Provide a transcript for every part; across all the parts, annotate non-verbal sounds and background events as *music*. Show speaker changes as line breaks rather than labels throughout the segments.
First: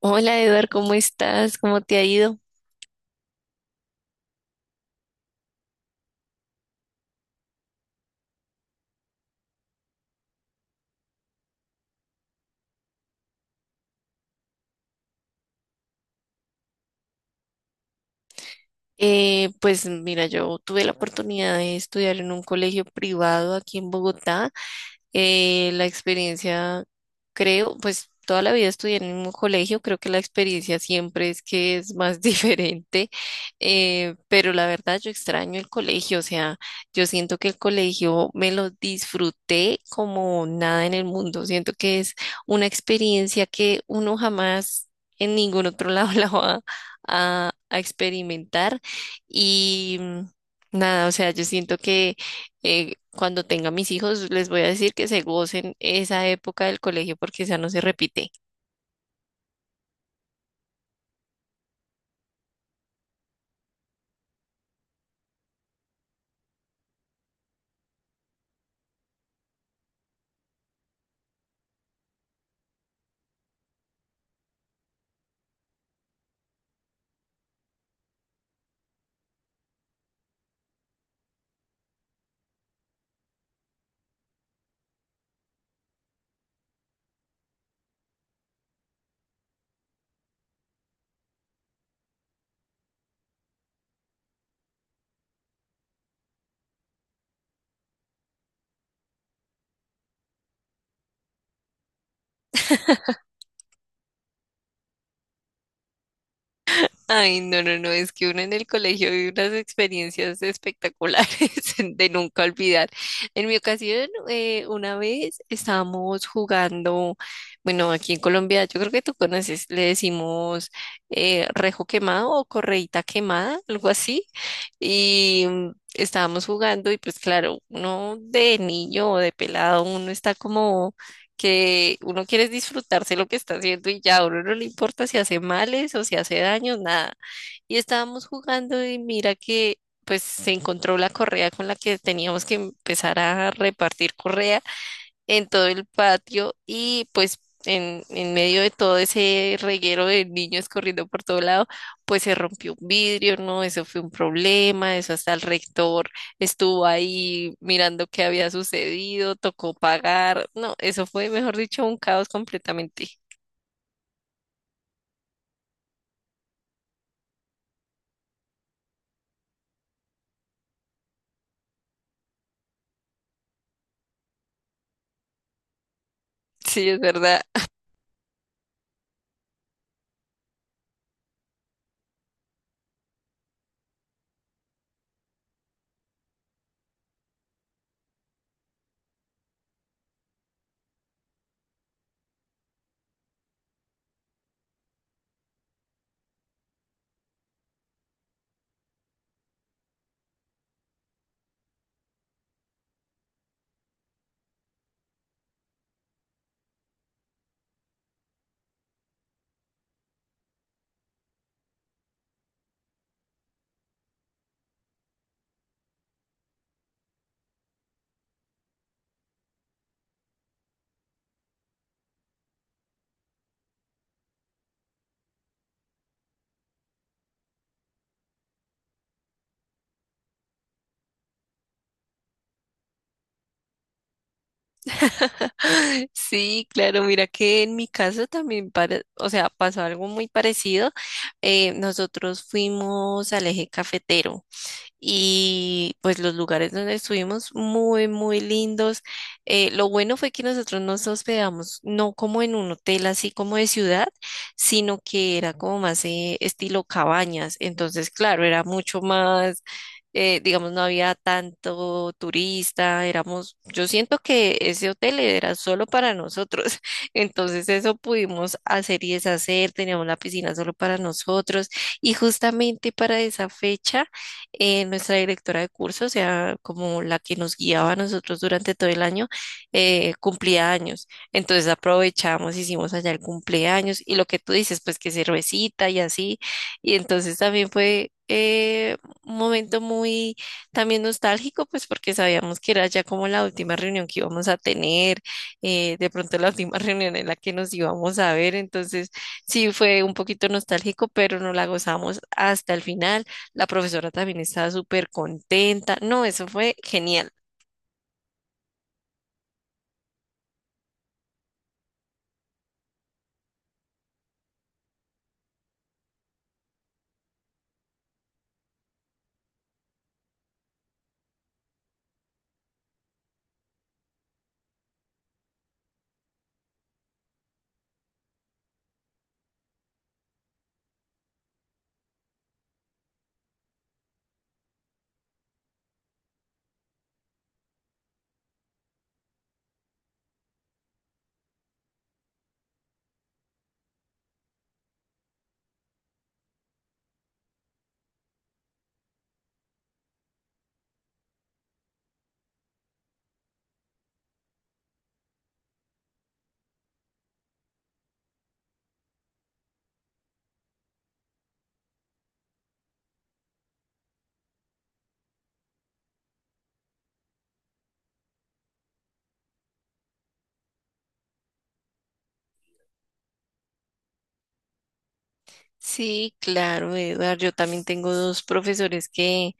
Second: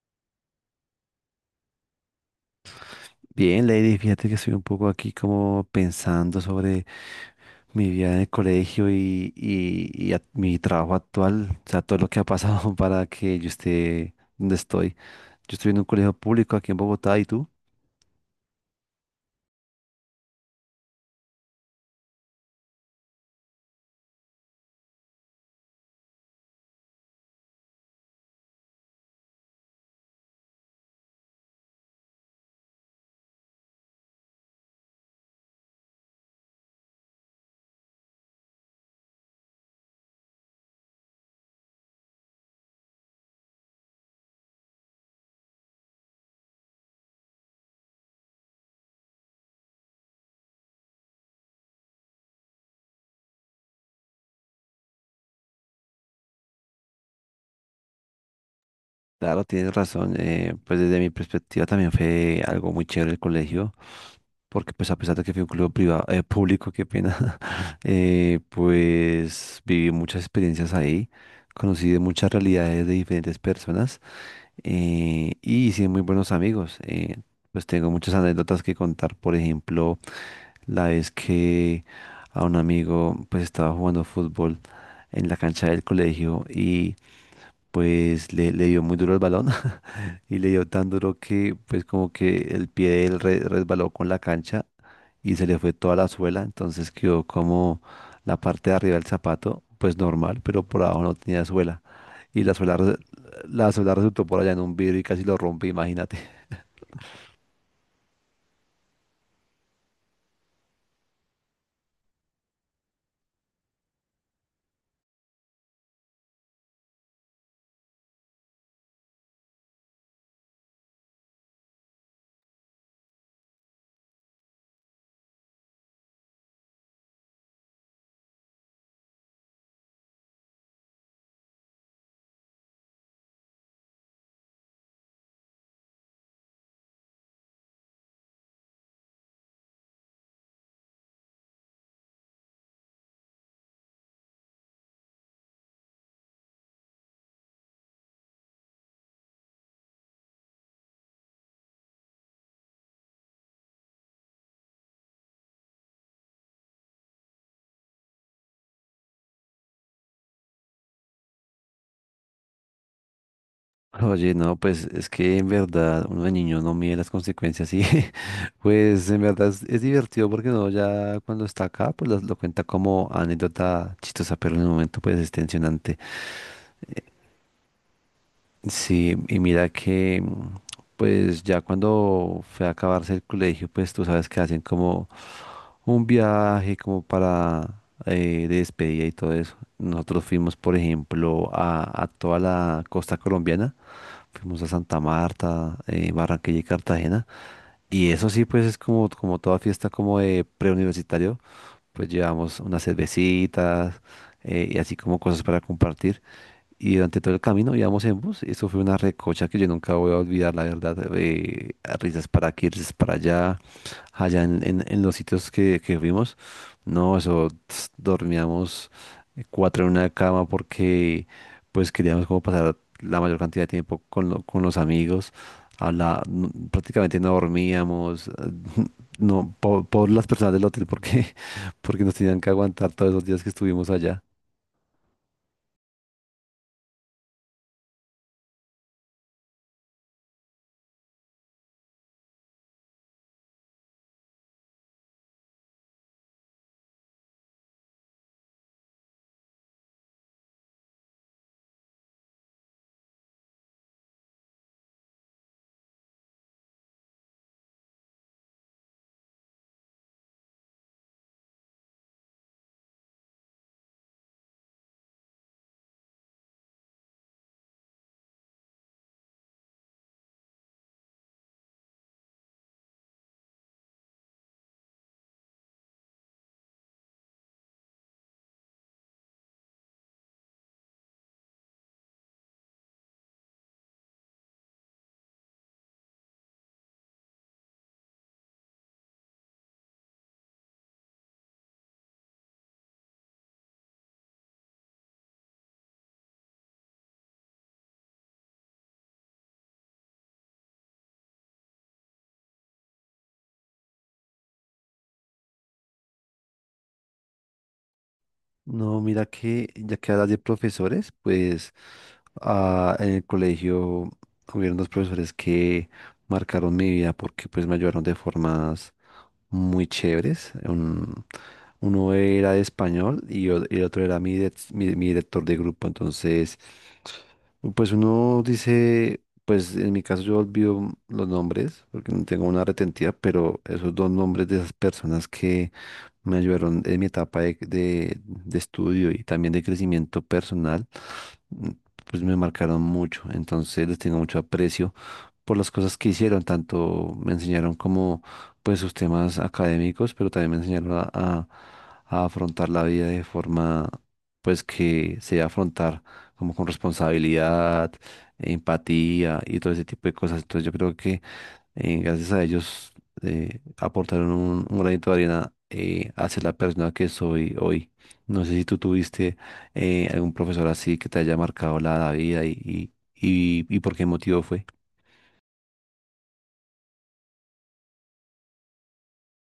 Hola Eduard, ¿cómo estás? ¿Cómo te ha ido?
Bien, Lady, fíjate que estoy un poco aquí como pensando sobre mi vida en el colegio y mi trabajo actual, o sea, todo lo que ha pasado *laughs* para que yo esté donde estoy. Yo estoy en un colegio público aquí en Bogotá y tú,
Pues mira, yo tuve la oportunidad de estudiar en un colegio privado aquí en Bogotá. La experiencia, creo, pues toda la vida estudié en el mismo colegio, creo que la experiencia siempre es que es más *laughs* diferente, pero la verdad yo extraño el colegio, o sea, yo siento que el colegio me lo disfruté como nada en el mundo, siento que es una experiencia que uno jamás en ningún otro lado *laughs* la va a experimentar y nada, o sea, yo siento que cuando tenga mis hijos, les voy a decir que se gocen esa época del colegio porque esa no se repite.
claro, tienes razón, pues desde mi perspectiva también fue algo muy chévere el colegio, porque pues a pesar de que fui un colegio privado, público, qué pena, *laughs* pues viví muchas experiencias ahí, conocí de muchas realidades de diferentes personas. Y hice muy buenos amigos. Pues tengo muchas anécdotas que contar. Por ejemplo, la vez que a un amigo pues estaba jugando fútbol en la cancha del colegio y pues le dio muy duro el balón *laughs* y le dio tan duro que pues como que el pie de él resbaló con la cancha y se le fue toda la suela, entonces quedó como la parte de arriba del zapato, pues normal, pero por abajo no tenía suela. Y la suela, la suela resultó por allá en un vidrio y casi lo rompe, imagínate.
Ay, no, no, no, es que uno en el colegio vive unas experiencias espectaculares *laughs* de nunca olvidar. En mi ocasión, una vez estábamos jugando, bueno, aquí en Colombia, yo creo que tú conoces, le decimos rejo quemado o correíta quemada, algo así, y estábamos jugando y pues claro, uno de niño o de pelado, uno está como que uno quiere es disfrutarse lo que está haciendo y ya, a uno no le importa si hace males o si hace daño, nada. Y estábamos jugando y mira que pues se encontró la correa con la que teníamos que empezar a repartir correa en todo el patio y pues en medio de todo ese reguero de niños corriendo por todo lado, pues se rompió un vidrio, ¿no? Eso fue un problema, eso hasta el rector estuvo ahí mirando qué había sucedido, tocó pagar, no, eso fue, mejor dicho, un caos completamente.
*laughs* Oye, no, pues es que en verdad uno de niño no mide las consecuencias y *laughs* pues en verdad es divertido porque uno ya cuando está acá pues cuenta como anécdota chistosa, pero en el momento pues es tensionante.
*laughs* Sí, es verdad.
Sí, y mira que, pues ya cuando fue a acabarse el colegio, pues tú sabes que hacen como un viaje como para de despedida y todo eso. Nosotros fuimos, por ejemplo, a toda la costa colombiana, fuimos a Santa Marta, Barranquilla y Cartagena. Y eso sí, pues es como, como toda fiesta como de preuniversitario, pues llevamos unas cervecitas y así como cosas para compartir. Y durante todo el camino íbamos en bus. Eso fue una recocha que yo nunca voy a olvidar, la verdad. Risas para aquí, risas para allá, allá en los sitios que fuimos. No, eso ts, dormíamos cuatro en una cama porque pues queríamos como pasar la mayor cantidad de tiempo con los amigos. Prácticamente no dormíamos, no, por las personas del hotel porque, *laughs* porque nos tenían que aguantar todos esos días que estuvimos allá.
*laughs* Sí, claro, mira que en mi caso también, o sea, pasó algo muy parecido. Nosotros fuimos al eje cafetero. Y pues los lugares donde estuvimos muy, muy lindos. Lo bueno fue que nosotros nos hospedamos no como en un hotel así como de ciudad, sino que era como más estilo cabañas. Entonces, claro, era mucho más digamos, no había tanto turista, éramos, yo siento que ese hotel era solo para nosotros, *laughs* entonces eso pudimos hacer y deshacer, teníamos la piscina solo para nosotros y justamente para esa fecha nuestra directora de curso, o sea, como la que nos guiaba a nosotros durante todo el año, cumplía años. Entonces aprovechamos, hicimos allá el cumpleaños y lo que tú dices, pues que cervecita y así. Y entonces también fue un momento muy también nostálgico, pues porque sabíamos que era ya como la última reunión que íbamos a tener, de pronto la última *laughs* reunión en la que nos íbamos a ver. Entonces sí fue un poquito nostálgico, pero nos la gozamos hasta el final. La profesora también estaba súper contenta. No, eso fue genial.
No, mira que ya que hablas de profesores, pues en el colegio hubieron dos profesores que marcaron mi vida porque pues me ayudaron de formas muy chéveres. Uno era de español y el otro era mi director de grupo. Entonces pues uno dice, pues en mi caso yo olvido los nombres porque no tengo una retentiva, pero esos dos nombres de esas personas que me ayudaron en mi etapa de estudio y también de crecimiento personal, mm, pues me marcaron mucho. Entonces les tengo mucho aprecio por las cosas que hicieron, tanto me enseñaron como pues sus temas académicos, pero también me enseñaron a afrontar la vida de forma pues que se debe afrontar como con responsabilidad, empatía y todo ese tipo de cosas. Entonces yo creo que gracias a ellos aportaron un granito de arena hacia la persona que soy hoy. No sé si tú tuviste algún profesor así que te haya marcado la vida y por qué motivo fue.
Sí, claro, Eduardo. Yo también tengo dos profesores que,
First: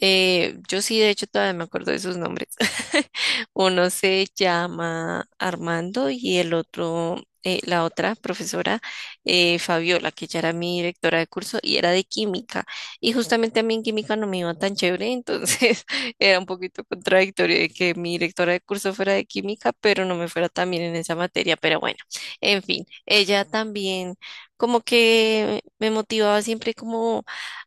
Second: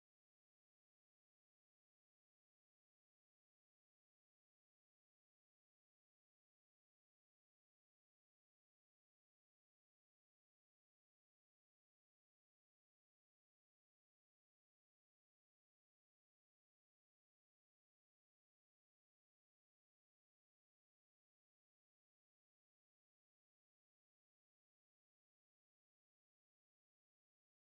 Yo sí, de hecho, todavía me acuerdo de sus nombres. *laughs* Uno se llama Armando y el otro, la otra profesora, Fabiola, que ya era mi directora de curso y era de química. Y justamente a mí en química no me iba tan chévere, entonces *laughs* era un poquito contradictorio de que mi directora de curso fuera de química, pero no me fuera tan bien en esa materia. Pero bueno, en fin, ella también como que me motivaba siempre como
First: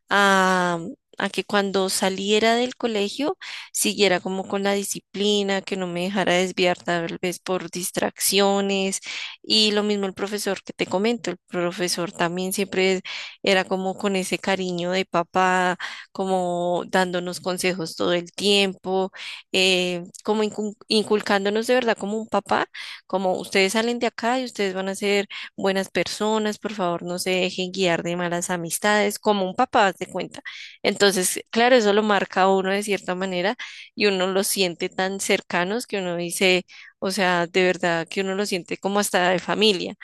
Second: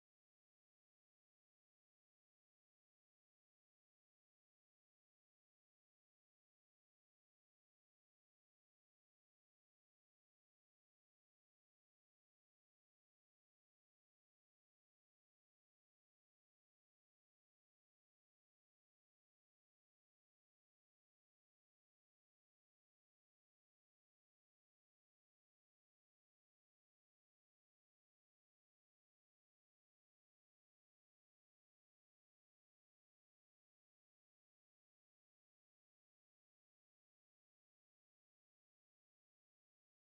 a que cuando saliera del colegio siguiera como con la disciplina, que no me dejara desviar tal vez por distracciones y lo mismo el profesor que te comento, el profesor también siempre era como con ese cariño de papá, como dándonos consejos todo el tiempo, como inculcándonos de verdad como un papá, como ustedes salen de acá y ustedes van a ser buenas personas, por favor no se dejen guiar de malas amistades, como un papá, haz de cuenta. Entonces, claro, eso lo marca a uno de cierta manera y uno los siente tan cercanos que uno dice, o sea, de verdad que uno lo siente como hasta de familia.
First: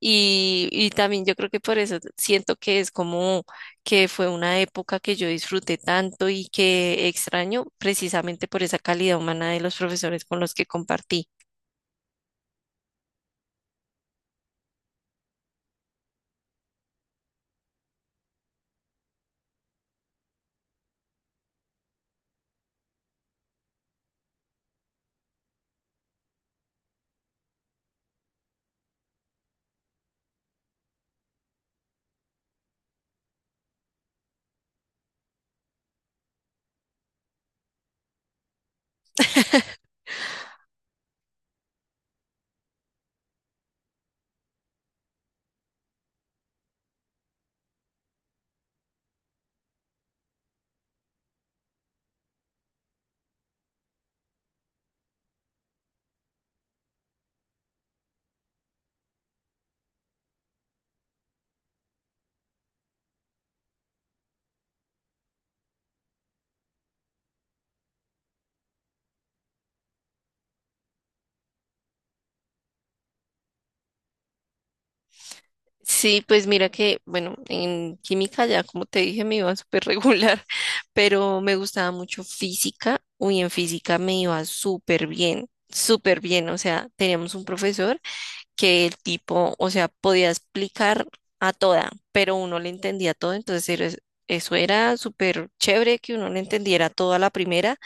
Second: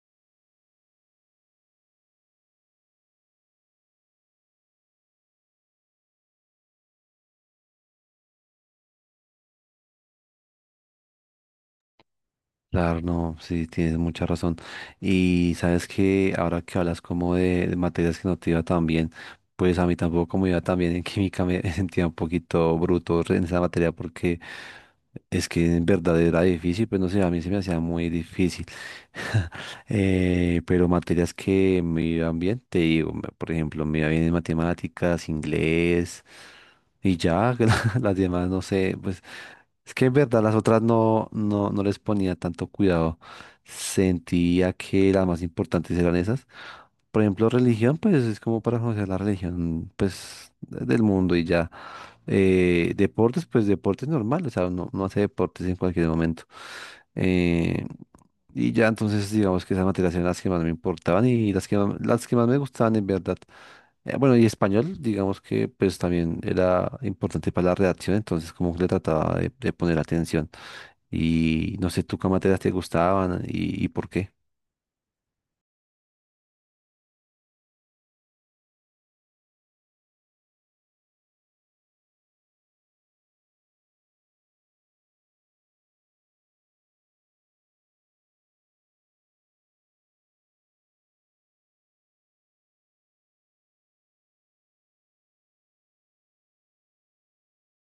Y también yo creo que por eso siento que es como que fue una época que yo disfruté tanto y que extraño precisamente por esa calidad humana de los profesores con los que compartí.
Claro, no, sí, tienes mucha razón. Y sabes que ahora que hablas como de materias que no te iba tan bien, pues a mí tampoco como iba tan bien en química me *laughs* sentía un poquito bruto en esa materia porque es que en verdad era difícil, pues no sé, a mí se me hacía muy difícil. *laughs* Pero materias que me iban bien, te digo, por ejemplo, me iba bien en matemáticas, inglés y ya, *laughs* las demás no sé, pues es que en verdad las otras no les ponía tanto cuidado. Sentía que las más importantes eran esas. Por ejemplo, religión, pues es como para conocer la religión, pues del mundo y ya. Deportes, pues deportes normal, o sea, uno hace deportes en cualquier momento. Eh, y ya entonces digamos que esas materias eran las que más me importaban y las que más me gustaban en verdad. Bueno, y español, digamos que pues también era importante para la redacción, entonces como que le trataba de poner atención. Y no sé tú qué materias te gustaban y por qué.
Sí, pues mira que, bueno, en química ya, como te dije, me iba súper regular, *laughs* pero me gustaba mucho física. Uy, en física me iba súper bien, súper bien. O sea, teníamos un profesor que el tipo, o sea, podía explicar a toda, pero uno le entendía todo, eso era súper chévere que uno le entendiera todo a la primera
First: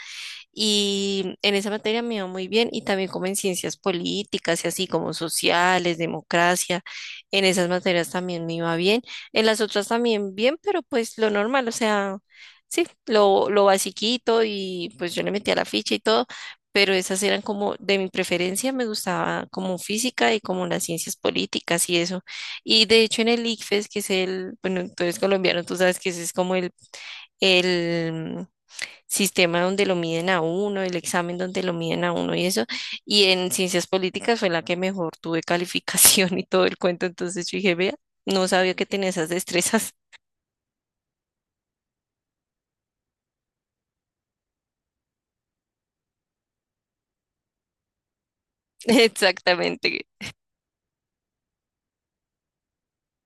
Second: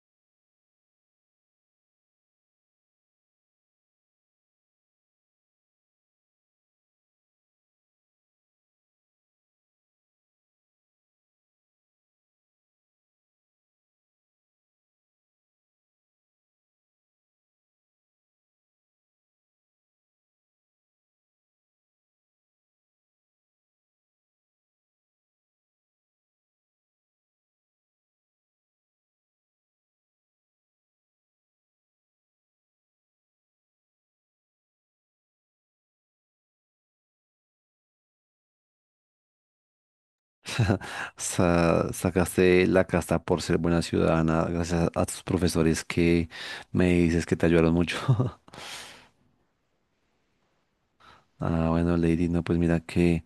y en esa materia me iba muy bien y también como en ciencias políticas y así como sociales, democracia, en esas materias también me iba bien, en las otras también bien, pero pues lo normal, o sea, sí, lo basiquito y pues yo le metía la ficha y todo, pero esas eran como de mi preferencia, me gustaba como física y como las ciencias políticas y eso. Y de hecho en el ICFES, que es el, bueno, tú eres colombiano, tú sabes que ese es como el sistema donde lo miden a uno, el examen donde lo miden a uno y eso. Y en ciencias políticas fue la que mejor tuve *laughs* calificación y todo el cuento. Entonces yo dije, vea, no sabía que tenía esas destrezas.
*laughs* Sacaste la casta por ser buena ciudadana gracias a tus profesores que me dices que te ayudaron mucho. *laughs*
*laughs* Exactamente,
Ah, bueno, Lady, no, pues mira que...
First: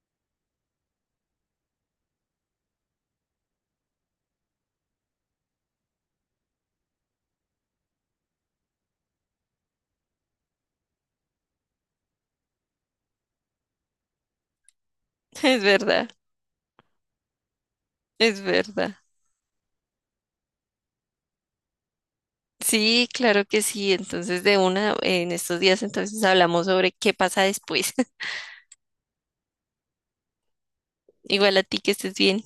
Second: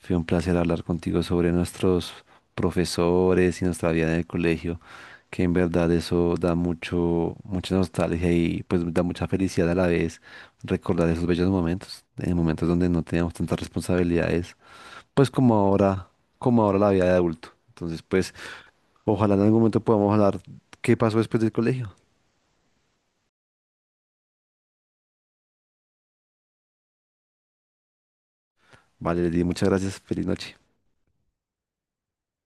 Fue un placer hablar contigo sobre nuestros profesores y nuestra vida en el colegio, que en verdad eso da mucho, mucha nostalgia y pues da mucha felicidad a la vez recordar esos bellos momentos, en momentos donde no teníamos tantas responsabilidades, pues
es verdad,
como ahora la vida de adulto. Entonces, pues
es verdad.
ojalá en algún momento podamos hablar qué pasó después del colegio.
Sí, claro que sí. Entonces de una, en estos días entonces hablamos sobre qué pasa después. *laughs*
Vale, Lady, muchas gracias. Feliz noche.
Igual a ti que estés bien.